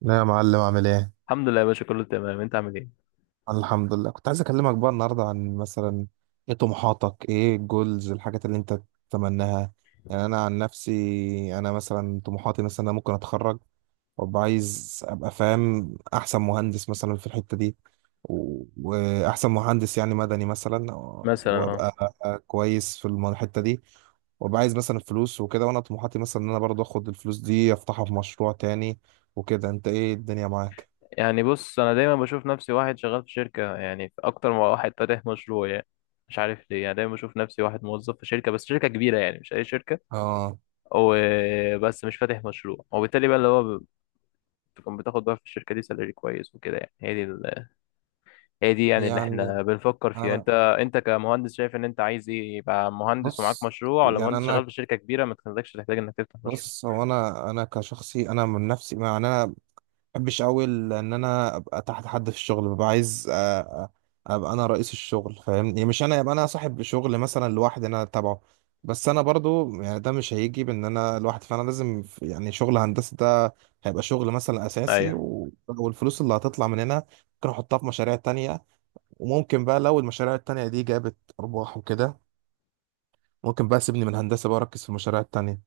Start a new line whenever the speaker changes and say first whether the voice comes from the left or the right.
right: لا يا معلم عامل ايه؟
left: الحمد لله يا باشا، كله تمام. انت عامل ايه؟
right: الحمد لله، كنت عايز اكلمك بقى النهارده عن مثلا ايه طموحاتك، ايه الجولز، الحاجات اللي انت تتمناها. يعني انا عن نفسي انا مثلا طموحاتي، مثلا انا ممكن اتخرج وابقى عايز ابقى فاهم احسن مهندس مثلا في الحتة دي، واحسن مهندس يعني مدني مثلا.
left: مثلا اه.
right: وابقى كويس في الحتة دي، وابقى عايز مثلا فلوس وكده. وانا طموحاتي مثلا ان انا برضه اخد الفلوس دي افتحها في مشروع تاني وكده. انت ايه الدنيا معاك؟
left: يعني بص، انا دايما بشوف نفسي واحد شغال في شركه، يعني في اكتر من واحد فاتح مشروع يعني. مش عارف ليه، يعني دايما بشوف نفسي واحد موظف في شركه، بس شركه كبيره يعني، مش اي شركه.
right: اه،
left: وبس مش فاتح مشروع، وبالتالي بقى اللي هو تكون بتاخد بقى في الشركة دي سالري كويس وكده يعني. هي دي يعني اللي
right: يعني
left: احنا بنفكر فيها. انت
right: انا
left: انت كمهندس شايف ان انت عايز ايه؟ يبقى مهندس ومعاك
right: بص،
left: مشروع، ولا
right: يعني
left: مهندس شغال
right: انا
left: في شركة كبيرة ما تخليكش تحتاج انك تفتح مشروع؟
right: بص، هو انا كشخصي، انا من نفسي ما يعني انا ما بحبش قوي ان انا ابقى تحت حد في الشغل. ببقى عايز أ- ابقى انا رئيس الشغل فاهمني، مش انا ابقى انا صاحب شغل مثلا لوحدي انا تبعه. بس انا برضو يعني ده مش هيجي بان انا لوحدي، فانا لازم يعني شغل هندسه ده هيبقى شغل مثلا اساسي،
left: ايوه
right: والفلوس اللي هتطلع من هنا ممكن احطها في مشاريع تانية. وممكن بقى لو المشاريع التانية دي جابت ارباح وكده، ممكن بقى سيبني من الهندسة بقى، أركز في المشاريع التانية.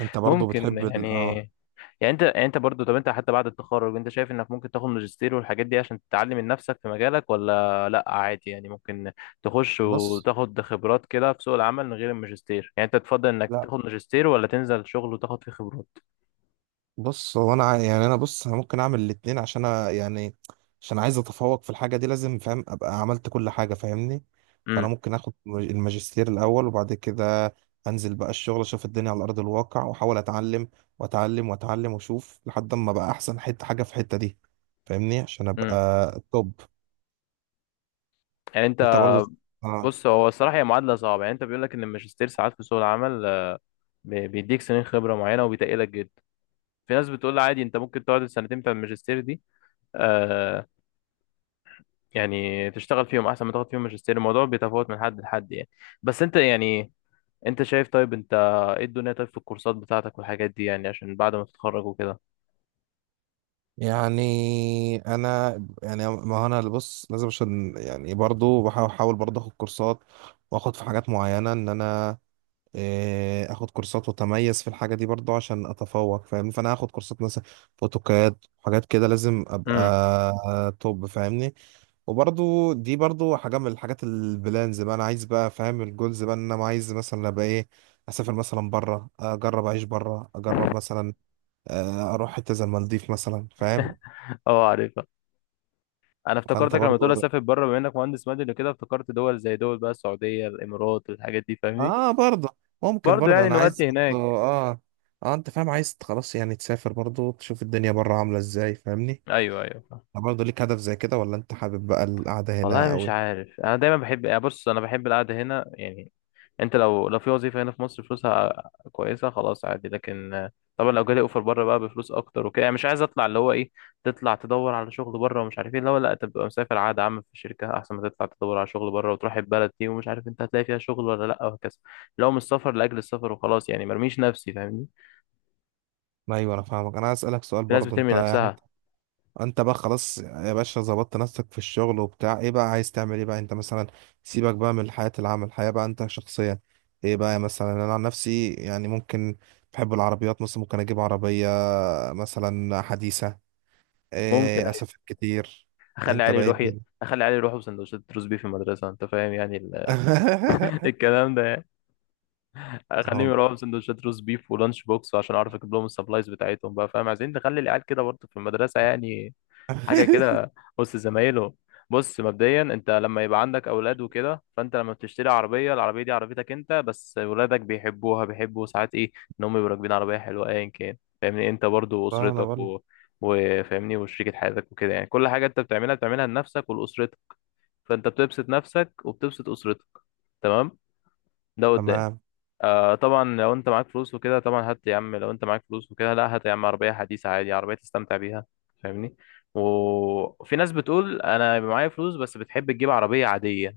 right: أنت برضو
left: ممكن
right: بتحب ال
left: يعني.
right: آه
left: يعني انت برضو، طب انت حتى بعد التخرج انت شايف انك ممكن تاخد ماجستير والحاجات دي عشان تتعلم من نفسك في مجالك ولا لا؟ عادي يعني، ممكن تخش
right: بص،
left: وتاخد خبرات كده في سوق العمل من غير الماجستير. يعني انت تفضل انك
right: لا
left: تاخد ماجستير ولا تنزل شغل وتاخد فيه خبرات؟
right: بص، هو أنا يعني أنا بص، أنا ممكن أعمل الاتنين عشان أنا يعني عشان عايز أتفوق في الحاجة دي، لازم فاهم أبقى عملت كل حاجة فاهمني. فأنا
left: امم
right: ممكن آخد الماجستير الأول، وبعد كده أنزل بقى الشغل، أشوف الدنيا على أرض الواقع وأحاول أتعلم وأتعلم وأتعلم، وأشوف لحد ما بقى أحسن حتة حاجة في الحتة دي فاهمني، عشان
left: امم
right: أبقى توب.
left: يعني انت،
right: أنت برضو آه
left: بص. هو الصراحه هي معادله صعبه، يعني انت بيقول لك ان الماجستير ساعات في سوق العمل بيديك سنين خبره معينه وبيتقلك جدا. في ناس بتقول عادي، انت ممكن تقعد السنتين بتاع الماجستير دي آه يعني تشتغل فيهم احسن ما تاخد فيهم ماجستير. الموضوع بيتفاوت من حد لحد يعني. بس انت يعني، انت شايف طيب؟ انت ايه الدنيا؟ طيب في الكورسات بتاعتك والحاجات دي، يعني عشان بعد ما تتخرج وكده.
right: يعني انا، يعني ما هو انا اللي بص، لازم عشان يعني برضو بحاول، برضو اخد كورسات واخد في حاجات معينه ان انا اخد كورسات واتميز في الحاجه دي برضو عشان اتفوق فاهمني. فانا هاخد كورسات مثلا فوتوكاد، حاجات كده لازم ابقى
left: امم
right: توب فاهمني. وبرضو دي برضو حاجه من الحاجات البلانز بقى، انا عايز بقى فاهم الجولز بقى، ان انا عايز مثلا ابقى ايه، اسافر مثلا بره، اجرب اعيش بره، اجرب مثلا اروح حته زي المالديف مثلا فاهم.
left: اه، عارفها. انا
right: فانت
left: افتكرتك لما تقول
right: برضو
left: اسافر بره، بما انك مهندس مدني وكده افتكرت دول زي دول بقى، السعوديه، الامارات، الحاجات دي فاهمني.
right: اه، برضو ممكن
left: برضه
right: برضو
left: يعني
right: انا عايز
left: نودي
right: برضو
left: هناك.
right: اه اه انت فاهم، عايز خلاص يعني تسافر برضو تشوف الدنيا بره عاملة ازاي فاهمني.
left: ايوه، ايوه.
right: أنت برضو ليك هدف زي كده، ولا انت حابب بقى القعدة
left: والله
right: هنا
left: مش
right: قوي؟
left: عارف، انا دايما بحب يعني، بص، انا بحب القعده هنا يعني. انت لو في وظيفه هنا في مصر فلوسها كويسه، خلاص عادي. لكن طبعا لو جالي اوفر بره بقى بفلوس اكتر وكده يعني، مش عايز اطلع اللي هو ايه، تطلع تدور على شغل بره ومش عارف ايه. لا لا، تبقى مسافر عقد عام في شركه احسن ما تطلع تدور على شغل بره وتروح البلد دي ومش عارف انت هتلاقي فيها شغل ولا لا، وهكذا. لو مش السفر لاجل السفر وخلاص يعني، مرميش نفسي فاهمني.
right: ايوه انا فاهمك، انا عايز اسالك سؤال
left: في ناس
right: برضو. انت
left: بترمي
right: يعني انت
left: نفسها.
right: أنت بقى خلاص يا باشا ظبطت نفسك في الشغل وبتاع، ايه بقى عايز تعمل ايه بقى انت مثلا؟ سيبك بقى من حياة العمل، حياة بقى انت شخصيا ايه بقى؟ مثلا انا عن نفسي يعني ممكن بحب العربيات، مثلا ممكن اجيب عربية مثلا حديثة.
left: ممكن،
right: إيه،
left: أيوة.
right: أسف كتير.
left: اخلي
right: أنت
left: علي
right: بقيت
left: يروح.
right: دل.
left: بسندوتشات روز بيف في المدرسه انت فاهم يعني الكلام ده. اخليهم
right: أهو
left: يروحوا بسندوتشات روز بيف ولانش بوكس عشان اعرف اجيب لهم السبلايز بتاعتهم بقى فاهم، عايزين نخلي العيال كده برضه في المدرسه يعني، حاجه كده وسط زمايلهم. بص، مبدئيا انت لما يبقى عندك اولاد وكده، فانت لما بتشتري عربيه، العربيه دي عربيتك انت، بس ولادك بيحبوها، بيحبوا ساعات ايه، ان هم يبقوا راكبين عربيه حلوه ايا كان. فاهمني، انت برضه
right: أنا
left: واسرتك
right: بقول.
left: و... وفاهمني، وشريكة حياتك وكده، يعني كل حاجه انت بتعملها، بتعملها لنفسك ولاسرتك. فانت بتبسط نفسك وبتبسط اسرتك. تمام، ده قدام.
right: تمام.
left: آه طبعا لو انت معاك فلوس وكده، طبعا هات يا عم. لو انت معاك فلوس وكده، لا هات يا عم عربية حديثة عادي، عربية تستمتع بيها فاهمني. وفي ناس بتقول انا بيبقى معايا فلوس بس بتحب تجيب عربية عادية.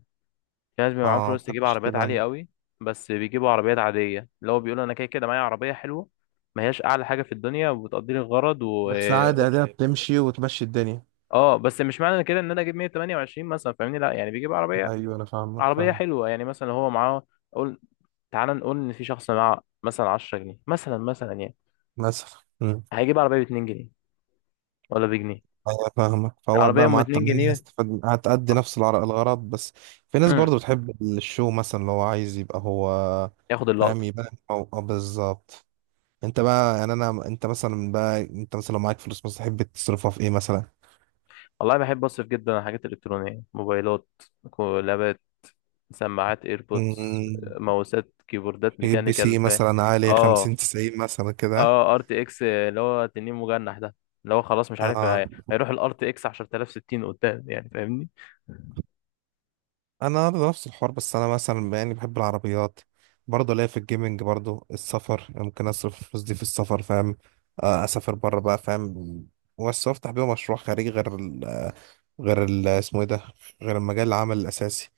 left: في ناس بيبقى
right: أه،
left: معاهم
right: ما
left: فلوس تجيب
right: بحبش
left: عربيات عالية
right: تبان.
left: قوي، بس بيجيبوا عربيات عادية، اللي هو بيقولوا انا كده كده معايا عربية حلوة، ما هياش اعلى حاجة في الدنيا وبتقضي لي الغرض و...
right: بس عادي، أداة
left: اوبشن.
right: بتمشي وتمشي الدنيا.
left: اه بس مش معنى كده ان انا اجيب 128 مثلا فاهمني، لا يعني بيجيب عربية
right: أيوه أنا فاهمك،
left: عربية
right: فاهم.
left: حلوة يعني، مثلا هو معاه. تعال نقول ان في شخص معاه مثلا 10 جنيه، مثلا يعني
right: للأسف.
left: هيجيب عربيه ب 2 جنيه ولا بجنيه،
right: أيوه فاهمك، فهو
left: العربيه
right: بقى
left: ام
right: مع
left: 2
right: التمانية
left: جنيه
right: استفاد، هتأدي
left: آه.
right: نفس الغرض بس. في ناس
left: امم
right: برضو بتحب الشو، مثلا اللي هو عايز يبقى هو
left: ياخد
right: فاهم،
left: اللقطه.
right: يبان أو بالظبط. أنت بقى يعني، أنا أنت مثلا بقى، أنت مثلا لو معاك فلوس مثلا تحب تصرفها في إيه مثلا؟
left: والله بحب اصرف جدا على الحاجات الالكترونيه، موبايلات، كولابات، سماعات ايربودز،
right: مم.
left: ماوسات، كيبوردات
right: تجيب بي
left: ميكانيكال،
right: سي
left: ف
right: مثلا عالي،
left: اه،
right: 50 90 مثلا كده؟
left: اه، ار تي اكس اللي هو تنين مجنح ده، اللي هو خلاص مش عارف
right: اه،
left: هيروح الار تي اكس 10060 قدام يعني فاهمني.
right: انا برضه نفس الحوار، بس انا مثلا يعني بحب العربيات برضه، ليا في الجيمنج، برضه السفر ممكن اصرف الفلوس دي في السفر فاهم. آه، اسافر بره بقى فاهم. بس افتح بيه مشروع خارجي غير ال، غير ال اسمه ايه ده، غير المجال العمل الاساسي،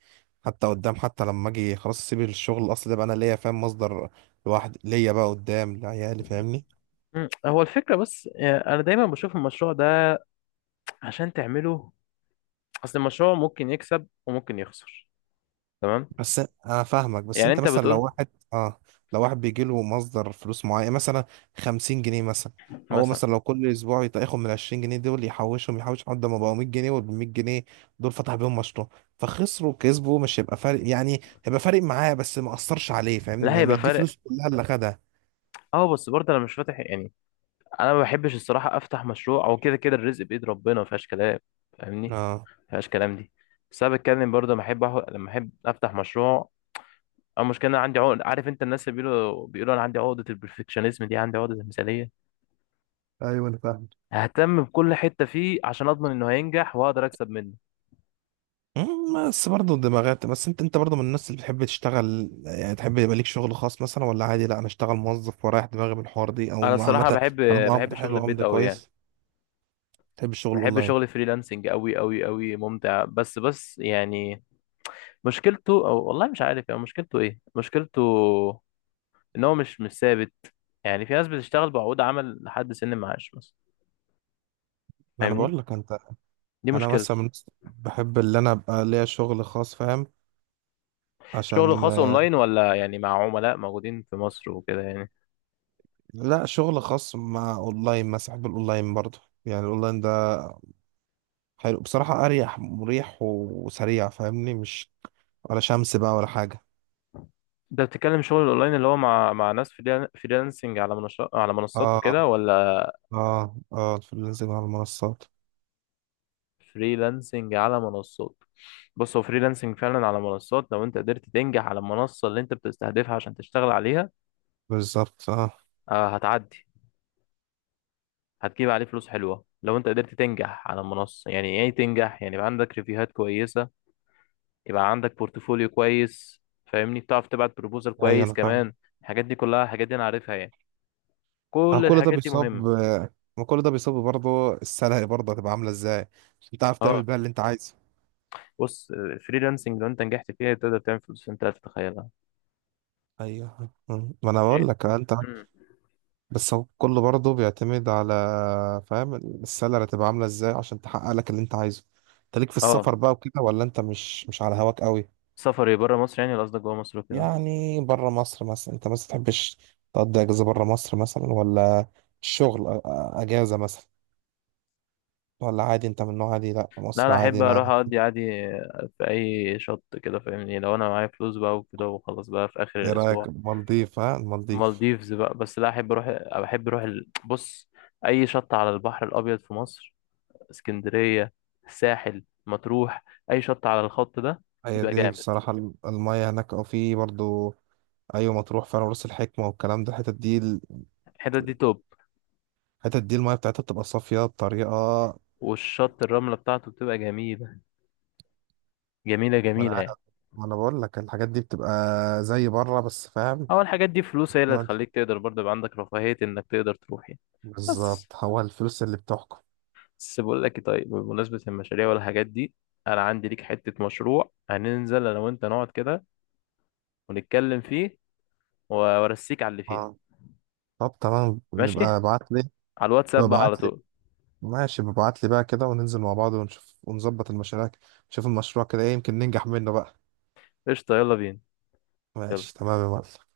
right: حتى قدام. حتى لما اجي خلاص اسيب الشغل الاصلي ده بقى انا ليا فاهم مصدر لوحدي، ليا بقى قدام لعيالي فاهمني.
left: مم. هو الفكرة بس أنا دايما بشوف المشروع ده عشان تعمله، اصل المشروع ممكن يكسب وممكن يخسر، تمام.
right: بس انا فاهمك. بس
left: يعني
right: انت
left: انت
right: مثلا لو
left: بتقول
right: واحد، اه لو واحد بيجي له مصدر فلوس معين مثلا 50 جنيه مثلا، هو
left: مثلا.
right: مثلا لو كل اسبوع ياخد من 20 جنيه دول يحوشهم، يحوش لحد ما بقوا 100 جنيه، وال 100 جنيه دول فتح بيهم مشروع، فخسروا كسبوا مش هيبقى فارق، يعني هيبقى فارق معاه بس ما اثرش عليه
left: لا،
right: فاهمني، يعني
left: هيبقى
right: مش دي
left: فارق.
right: فلوس كلها اللي خدها.
left: اه بس برضه انا مش فاتح يعني، انا ما بحبش الصراحه افتح مشروع، او كده كده الرزق بايد ربنا، ما فيهاش كلام فاهمني.
right: اه،
left: ما فيهاش كلام دي. بس انا بتكلم برضه لما احب لما احب افتح مشروع، او مشكله انا عندي عقد، عارف انت الناس اللي بيقولوا، انا عندي عقده البرفكشنزم دي، عندي عقده المثاليه.
right: ايوه انا فاهم.
left: ههتم بكل حته فيه عشان اضمن انه هينجح واقدر اكسب منه.
right: مم، بس برضه دماغات. بس انت برضه من الناس اللي بتحب تشتغل، يعني تحب يبقى ليك شغل خاص مثلا، ولا عادي، لا انا اشتغل موظف ورايح دماغي من الحوار دي،
left: انا
right: او عامه
left: الصراحه بحب
right: طالما
left: بحب
right: قبض
left: شغل
right: حلو
left: البيت
right: قبض
left: قوي يعني.
right: كويس؟ تحب الشغل
left: بحب
right: اونلاين؟
left: شغل فريلانسنج قوي قوي قوي ممتع، بس بس يعني، مشكلته، او والله مش عارف يعني مشكلته ايه. مشكلته ان هو مش ثابت. يعني في ناس بتشتغل بعقود عمل لحد سن المعاش مثلا
right: ما انا
left: فاهمني،
right: بقول لك، انت
left: دي
right: انا
left: مشكلته.
right: مثلا من الناس بحب اللي انا ابقى ليا شغل خاص فاهم،
left: شغل
right: عشان
left: خاص
right: آه،
left: اونلاين ولا يعني مع عملاء موجودين في مصر وكده يعني؟
right: لا شغل خاص مع اونلاين مثلا، بحب الاونلاين برضه. يعني الاونلاين ده حلو بصراحه، اريح، مريح وسريع فاهمني، مش ولا شمس بقى ولا حاجه.
left: ده بتتكلم شغل اونلاين اللي هو مع ناس، فريلانسنج على منصات وكده،
right: اه
left: ولا
right: اه اه، الفريلانسنج على المنصات.
left: فريلانسنج على منصات؟ بص، هو فريلانسنج فعلا على منصات. لو انت قدرت تنجح على المنصة اللي انت بتستهدفها عشان تشتغل عليها
right: بالظبط اه.
left: هتعدي. هتجيب عليه فلوس حلوة لو انت قدرت تنجح على المنصة. يعني ايه تنجح؟ يعني يبقى عندك ريفيوهات كويسة، يبقى عندك بورتفوليو كويس فاهمني، بتعرف تبعت بروبوزال
right: ايوه
left: كويس
right: انا فاهم.
left: كمان، الحاجات دي كلها. الحاجات دي انا عارفها يعني،
right: اه،
left: كل
right: كل ده
left: الحاجات دي
right: بيصاب،
left: مهمة.
right: ما كل ده بيصاب برضه، السلع برضه هتبقى عامله ازاي عشان تعرف تعمل
left: اه،
right: بقى اللي انت عايزه.
left: بص، فريلانسنج لو انت نجحت فيها تقدر تعمل فلوس انت لا تتخيلها.
right: ايوه، ما انا بقول لك انت.
left: مم.
right: بس هو كله برضه بيعتمد على، فاهم السلع هتبقى عامله ازاي عشان تحقق لك اللي انت عايزه. انت ليك في
left: اه،
right: السفر بقى وكده، ولا انت مش على هواك قوي؟
left: سفري بره مصر يعني، ولا قصدك جوه مصر وكده؟
right: يعني بره مصر مثلا، انت مثلا تحبش تقضي اجازه بره مصر مثلا، ولا الشغل اجازه مثلا، ولا عادي؟ انت من نوع عادي، لا
left: لا،
right: مصر
left: انا
right: عادي
left: احب
right: انا.
left: اروح اقضي عادي في اي شط كده فاهمني، لو انا معايا فلوس بقى وكده، وخلاص بقى في اخر
right: ايه رأيك
left: الاسبوع.
right: المالديف؟ ها، المالديف.
left: مالديفز بقى، بس لا احب اروح. بحب اروح بص، اي شط على البحر الابيض في مصر، اسكندريه، الساحل، مطروح، اي شط على الخط ده
right: هي
left: بيبقى
right: دي
left: جامد.
right: بصراحة المية هناك او في برضو. ايوه مطروح، فعلا راس الحكمة والكلام ده، الحتت دي
left: الحتت دي توب.
right: الحتت دي المية بتاعتها بتبقى صافية بطريقة.
left: والشط، الرمله بتاعته بتبقى جميله، جميله
right: ما انا
left: جميله
right: عا-
left: يعني.
right: ما انا بقول لك الحاجات دي بتبقى زي بره بس فاهم.
left: اول الحاجات دي فلوس، هي اللي هتخليك تقدر برضه يبقى عندك رفاهيه انك تقدر تروح يعني. بس
right: بالظبط، هو الفلوس اللي بتحكم.
left: بس بقول لك طيب، بمناسبة المشاريع والحاجات دي، أنا عندي ليك حتة مشروع هننزل أنا وأنت نقعد كده ونتكلم فيه، وأرسيك على اللي فيه.
right: اه طب تمام،
left: ماشي،
right: نبقى ابعت لي.
left: على الواتساب بقى على
right: ابعت لي،
left: طول.
right: ماشي، ببعت لي بقى كده، وننزل مع بعض ونشوف، ونظبط المشاريع، نشوف المشروع كده ايه، يمكن ننجح منه بقى.
left: قشطة، يلا بينا.
right: ماشي
left: يلا.
right: تمام يا معلم.